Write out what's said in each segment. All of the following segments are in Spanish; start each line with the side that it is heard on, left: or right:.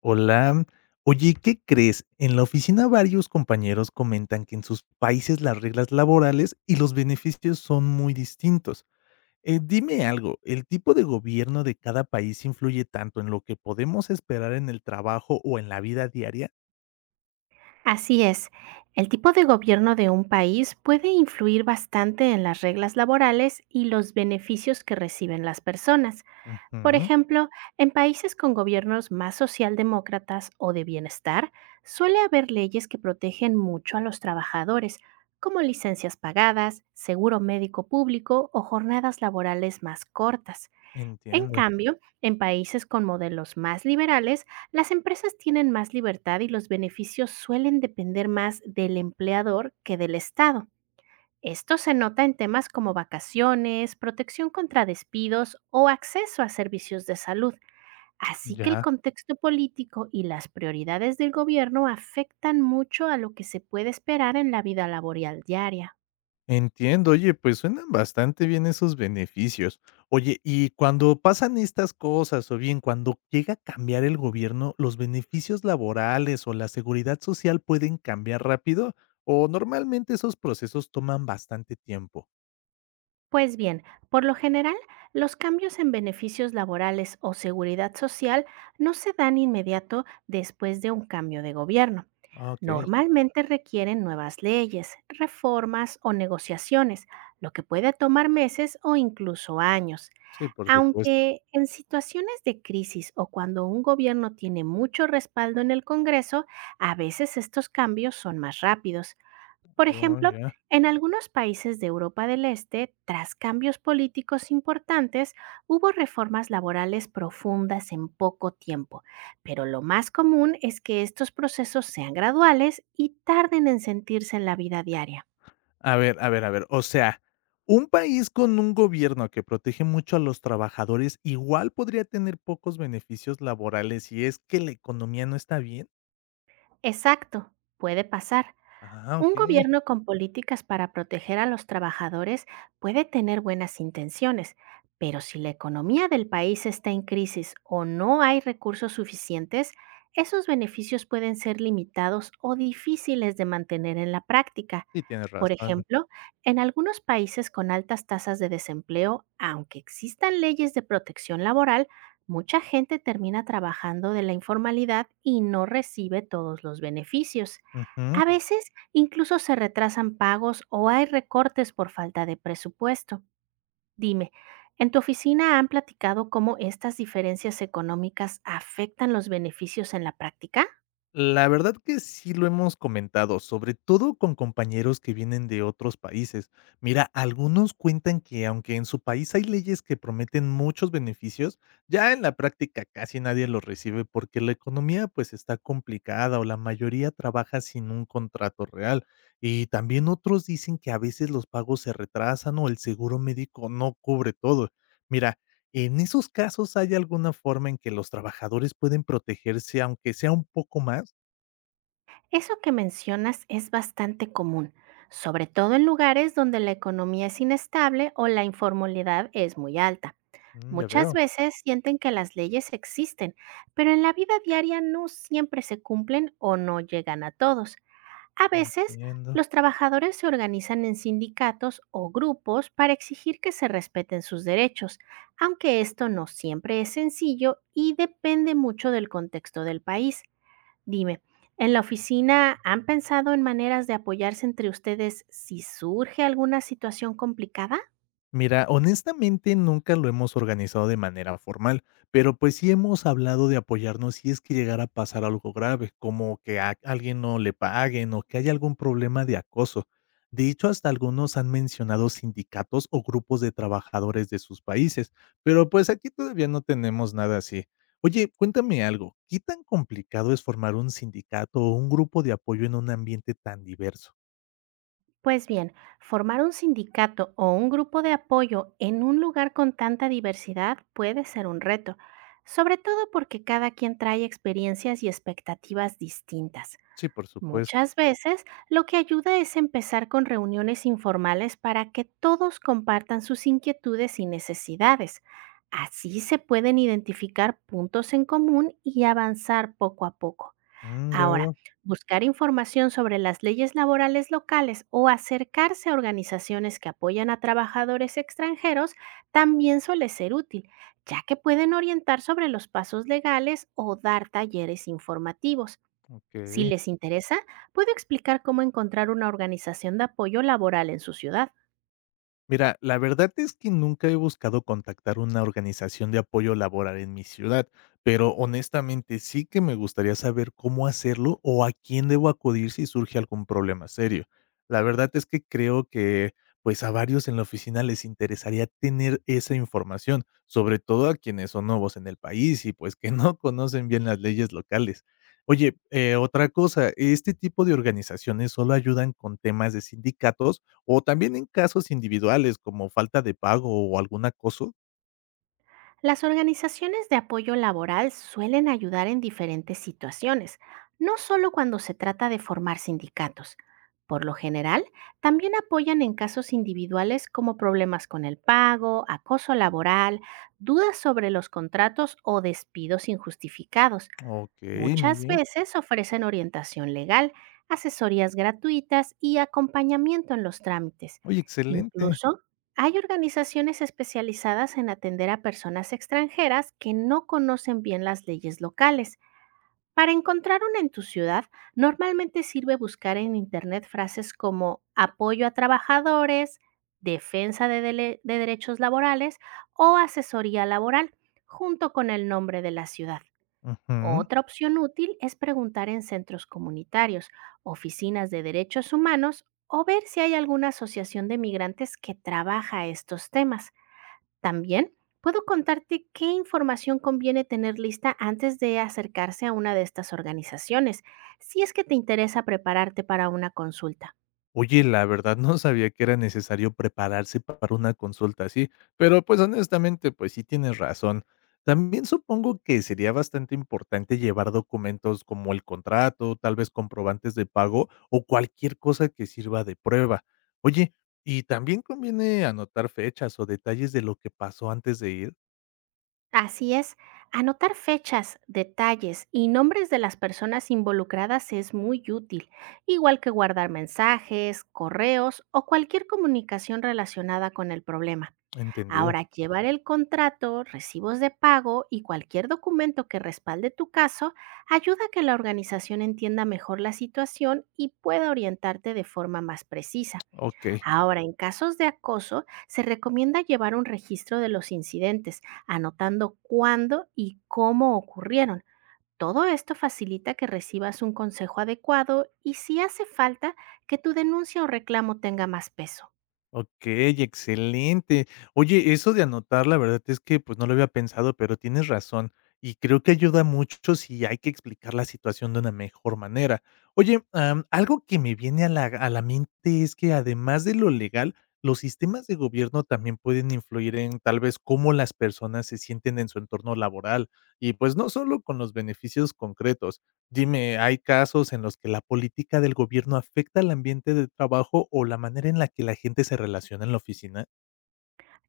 left: Hola. Oye, ¿qué crees? En la oficina varios compañeros comentan que en sus países las reglas laborales y los beneficios son muy distintos. Dime algo, ¿el tipo de gobierno de cada país influye tanto en lo que podemos esperar en el trabajo o en la vida diaria?
right: Así es, el tipo de gobierno de un país puede influir bastante en las reglas laborales y los beneficios que reciben las personas. Por
left: Ujú,
right: ejemplo, en países con gobiernos más socialdemócratas o de bienestar, suele haber leyes que protegen mucho a los trabajadores, como licencias pagadas, seguro médico público o jornadas laborales más cortas. En
left: entiendo,
right: cambio, en países con modelos más liberales, las empresas tienen más libertad y los beneficios suelen depender más del empleador que del Estado. Esto se nota en temas como vacaciones, protección contra despidos o acceso a servicios de salud. Así que el
left: ya.
right: contexto político y las prioridades del gobierno afectan mucho a lo que se puede esperar en la vida laboral diaria.
left: Entiendo, oye, pues suenan bastante bien esos beneficios. Oye, y cuando pasan estas cosas, o bien cuando llega a cambiar el gobierno, ¿los beneficios laborales o la seguridad social pueden cambiar rápido? ¿O normalmente esos procesos toman bastante tiempo?
right: Pues bien, por lo general, los cambios en beneficios laborales o seguridad social no se dan inmediato después de un cambio de gobierno.
left: Ah, okey.
right: Normalmente requieren nuevas leyes, reformas o negociaciones, lo que puede tomar meses o incluso años.
left: Sí, por supuesto.
right: Aunque en situaciones de crisis o cuando un gobierno tiene mucho respaldo en el Congreso, a veces estos cambios son más rápidos. Por
left: Oh,
right: ejemplo,
left: ya.
right: en algunos países de Europa del Este, tras cambios políticos importantes, hubo reformas laborales profundas en poco tiempo, pero lo más común es que estos procesos sean graduales y tarden en sentirse en la vida diaria.
left: A ver, a ver, a ver, o sea, un país con un gobierno que protege mucho a los trabajadores, ¿igual podría tener pocos beneficios laborales si es que la economía no está bien?
right: Exacto, puede pasar.
left: Ah,
right: Un
left: okey.
right: gobierno con políticas para proteger a los trabajadores puede tener buenas intenciones, pero si la economía del país está en crisis o no hay recursos suficientes, esos beneficios pueden ser limitados o difíciles de mantener en la práctica.
left: Sí, tienes
right: Por
left: razón.
right: ejemplo, en algunos países con altas tasas de desempleo, aunque existan leyes de protección laboral, mucha gente termina trabajando de la informalidad y no recibe todos los beneficios.
left: Ujú.
right: A veces incluso se retrasan pagos o hay recortes por falta de presupuesto. Dime, ¿en tu oficina han platicado cómo estas diferencias económicas afectan los beneficios en la práctica?
left: La verdad que sí lo hemos comentado, sobre todo con compañeros que vienen de otros países. Mira, algunos cuentan que aunque en su país hay leyes que prometen muchos beneficios, ya en la práctica casi nadie los recibe porque la economía, pues, está complicada o la mayoría trabaja sin un contrato real. Y también otros dicen que a veces los pagos se retrasan o el seguro médico no cubre todo. Mira, en esos casos, ¿hay alguna forma en que los trabajadores pueden protegerse, aunque sea un poco más?
right: Eso que mencionas es bastante común, sobre todo en lugares donde la economía es inestable o la informalidad es muy alta.
left: Mm, ya
right: Muchas
left: veo,
right: veces sienten que las leyes existen, pero en la vida diaria no siempre se cumplen o no llegan a todos. A veces,
left: entiendo.
right: los trabajadores se organizan en sindicatos o grupos para exigir que se respeten sus derechos, aunque esto no siempre es sencillo y depende mucho del contexto del país. Dime, ¿en la oficina han pensado en maneras de apoyarse entre ustedes si surge alguna situación complicada?
left: Mira, honestamente nunca lo hemos organizado de manera formal, pero pues sí hemos hablado de apoyarnos si es que llegara a pasar algo grave, como que a alguien no le paguen o que haya algún problema de acoso. De hecho, hasta algunos han mencionado sindicatos o grupos de trabajadores de sus países, pero pues aquí todavía no tenemos nada así. Oye, cuéntame algo, ¿qué tan complicado es formar un sindicato o un grupo de apoyo en un ambiente tan diverso?
right: Pues bien, formar un sindicato o un grupo de apoyo en un lugar con tanta diversidad puede ser un reto, sobre todo porque cada quien trae experiencias y expectativas distintas.
left: Sí, por supuesto.
right: Muchas veces lo que ayuda es empezar con reuniones informales para que todos compartan sus inquietudes y necesidades. Así se pueden identificar puntos en común y avanzar poco a poco.
left: Mm, ya
right: Ahora,
left: veo.
right: buscar información sobre las leyes laborales locales o acercarse a organizaciones que apoyan a trabajadores extranjeros también suele ser útil, ya que pueden orientar sobre los pasos legales o dar talleres informativos. Si
left: Ok.
right: les interesa, puedo explicar cómo encontrar una organización de apoyo laboral en su ciudad.
left: Mira, la verdad es que nunca he buscado contactar una organización de apoyo laboral en mi ciudad, pero honestamente sí que me gustaría saber cómo hacerlo o a quién debo acudir si surge algún problema serio. La verdad es que creo que pues a varios en la oficina les interesaría tener esa información, sobre todo a quienes son nuevos en el país y pues que no conocen bien las leyes locales. Oye, otra cosa, ¿este tipo de organizaciones solo ayudan con temas de sindicatos? O también en casos individuales, como falta de pago o algún acoso.
right: Las organizaciones de apoyo laboral suelen ayudar en diferentes situaciones, no solo cuando se trata de formar sindicatos. Por lo general, también apoyan en casos individuales como problemas con el pago, acoso laboral, dudas sobre los contratos o despidos injustificados.
left: Okey, muy
right: Muchas
left: bien.
right: veces ofrecen orientación legal, asesorías gratuitas y acompañamiento en los trámites.
left: Oye, excelente.
right: Incluso hay organizaciones especializadas en atender a personas extranjeras que no conocen bien las leyes locales. Para encontrar una en tu ciudad, normalmente sirve buscar en Internet frases como apoyo a trabajadores, defensa de, de derechos laborales o asesoría laboral, junto con el nombre de la ciudad.
left: Ujú.
right: Otra opción útil es preguntar en centros comunitarios, oficinas de derechos humanos o ver si hay alguna asociación de migrantes que trabaja estos temas. También puedo contarte qué información conviene tener lista antes de acercarse a una de estas organizaciones, si es que te interesa prepararte para una consulta.
left: Oye, la verdad no sabía que era necesario prepararse para una consulta así, pero, pues, honestamente, pues, sí tienes razón. También supongo que sería bastante importante llevar documentos como el contrato, tal vez comprobantes de pago o cualquier cosa que sirva de prueba. Oye, ¿y también conviene anotar fechas o detalles de lo que pasó antes de ir?
right: Así es, anotar fechas, detalles y nombres de las personas involucradas es muy útil, igual que guardar mensajes, correos o cualquier comunicación relacionada con el problema.
left: ¿Entendido?
right: Ahora, llevar el contrato, recibos de pago y cualquier documento que respalde tu caso ayuda a que la organización entienda mejor la situación y pueda orientarte de forma más precisa.
left: Okey,
right: Ahora, en casos de acoso, se recomienda llevar un registro de los incidentes, anotando cuándo y cómo ocurrieron. Todo esto facilita que recibas un consejo adecuado y si hace falta, que tu denuncia o reclamo tenga más peso.
left: okey, excelente. Oye, eso de anotar, la verdad es que, pues, no lo había pensado, pero tienes razón, y creo que ayuda mucho si hay que explicar la situación de una mejor manera. Oye, algo que me viene a la mente es que, además de lo legal, los sistemas de gobierno también pueden influir en, tal vez, cómo las personas se sienten en su entorno laboral, y, pues, no solo con los beneficios concretos. Dime, ¿hay casos en los que la política del gobierno afecta el ambiente de trabajo o la manera en la que la gente se relaciona en la oficina?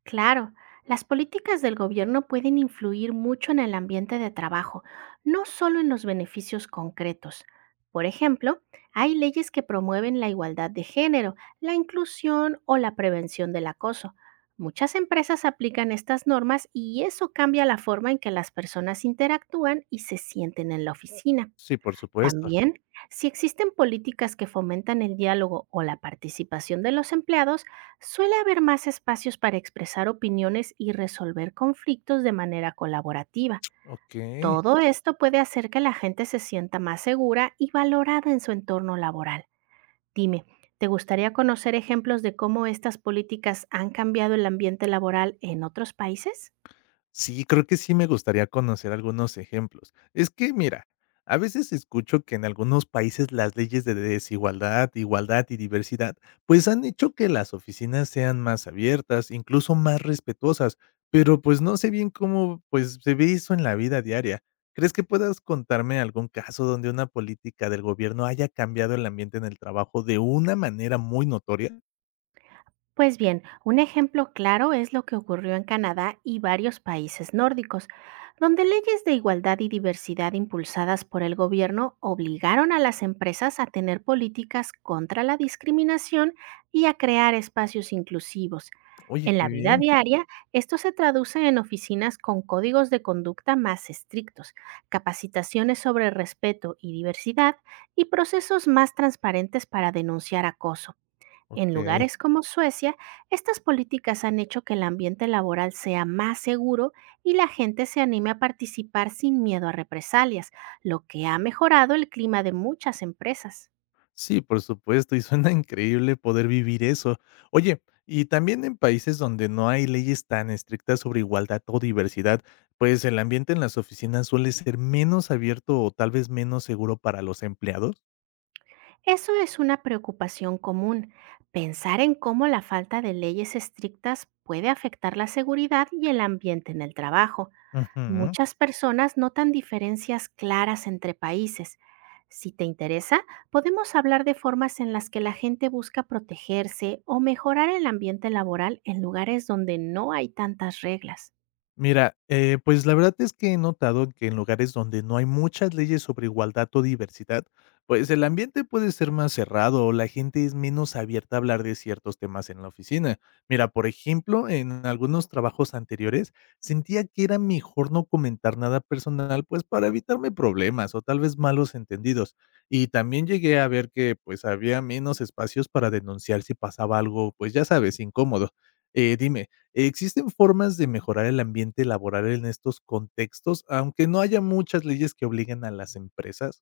right: Claro, las políticas del gobierno pueden influir mucho en el ambiente de trabajo, no solo en los beneficios concretos. Por ejemplo, hay leyes que promueven la igualdad de género, la inclusión o la prevención del acoso. Muchas empresas aplican estas normas y eso cambia la forma en que las personas interactúan y se sienten en la oficina.
left: Sí, por supuesto.
right: También, si existen políticas que fomentan el diálogo o la participación de los empleados, suele haber más espacios para expresar opiniones y resolver conflictos de manera colaborativa.
left: Ok.
right: Todo esto puede hacer que la gente se sienta más segura y valorada en su entorno laboral. Dime, ¿te gustaría conocer ejemplos de cómo estas políticas han cambiado el ambiente laboral en otros países?
left: Sí, creo que sí me gustaría conocer algunos ejemplos. Es que mira, a veces escucho que en algunos países las leyes de desigualdad, igualdad y diversidad, pues han hecho que las oficinas sean más abiertas, incluso más respetuosas, pero pues no sé bien cómo pues se ve eso en la vida diaria. ¿Crees que puedas contarme algún caso donde una política del gobierno haya cambiado el ambiente en el trabajo de una manera muy notoria?
right: Pues bien, un ejemplo claro es lo que ocurrió en Canadá y varios países nórdicos, donde leyes de igualdad y diversidad impulsadas por el gobierno obligaron a las empresas a tener políticas contra la discriminación y a crear espacios inclusivos.
left: Oye,
right: En
left: qué
right: la vida
left: bien.
right: diaria, esto se traduce en oficinas con códigos de conducta más estrictos, capacitaciones sobre respeto y diversidad y procesos más transparentes para denunciar acoso. En
left: Ok.
right: lugares como Suecia, estas políticas han hecho que el ambiente laboral sea más seguro y la gente se anime a participar sin miedo a represalias, lo que ha mejorado el clima de muchas empresas.
left: Sí, por supuesto, y suena increíble poder vivir eso. Oye, y también en países donde no hay leyes tan estrictas sobre igualdad o diversidad, pues el ambiente en las oficinas suele ser menos abierto o tal vez menos seguro para los empleados.
right: Eso es una preocupación común, pensar en cómo la falta de leyes estrictas puede afectar la seguridad y el ambiente en el trabajo.
left: Ujú.
right: Muchas personas notan diferencias claras entre países. Si te interesa, podemos hablar de formas en las que la gente busca protegerse o mejorar el ambiente laboral en lugares donde no hay tantas reglas.
left: Mira, pues la verdad es que he notado que en lugares donde no hay muchas leyes sobre igualdad o diversidad, pues el ambiente puede ser más cerrado o la gente es menos abierta a hablar de ciertos temas en la oficina. Mira, por ejemplo, en algunos trabajos anteriores sentía que era mejor no comentar nada personal, pues para evitarme problemas o tal vez malos entendidos. Y también llegué a ver que pues había menos espacios para denunciar si pasaba algo, pues ya sabes, incómodo. Dime. ¿Existen formas de mejorar el ambiente laboral en estos contextos, aunque no haya muchas leyes que obliguen a las empresas?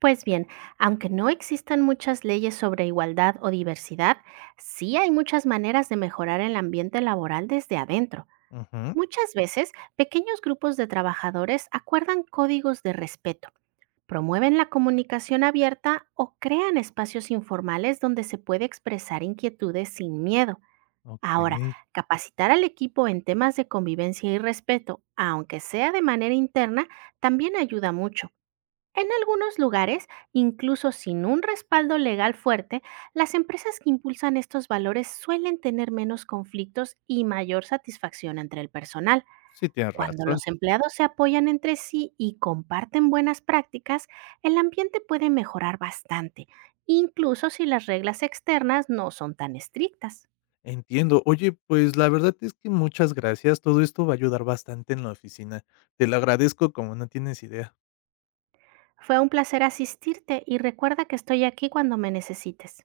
right: Pues bien, aunque no existan muchas leyes sobre igualdad o diversidad, sí hay muchas maneras de mejorar el ambiente laboral desde adentro.
left: Ujú,
right: Muchas veces, pequeños grupos de trabajadores acuerdan códigos de respeto promueven la comunicación abierta o crean espacios informales donde se puede expresar inquietudes sin miedo. Ahora,
left: okey.
right: capacitar al equipo en temas de convivencia y respeto, aunque sea de manera interna, también ayuda mucho. En algunos lugares, incluso sin un respaldo legal fuerte, las empresas que impulsan estos valores suelen tener menos conflictos y mayor satisfacción entre el personal.
left: Sí, tienes
right: Cuando
left: razón.
right: los empleados se apoyan entre sí y comparten buenas prácticas, el ambiente puede mejorar bastante, incluso si las reglas externas no son tan estrictas.
left: Entiendo. Oye, pues, la verdad es que muchas gracias. Todo esto va a ayudar bastante en la oficina. Te lo agradezco como no tienes idea.
right: Fue un placer asistirte y recuerda que estoy aquí cuando me necesites.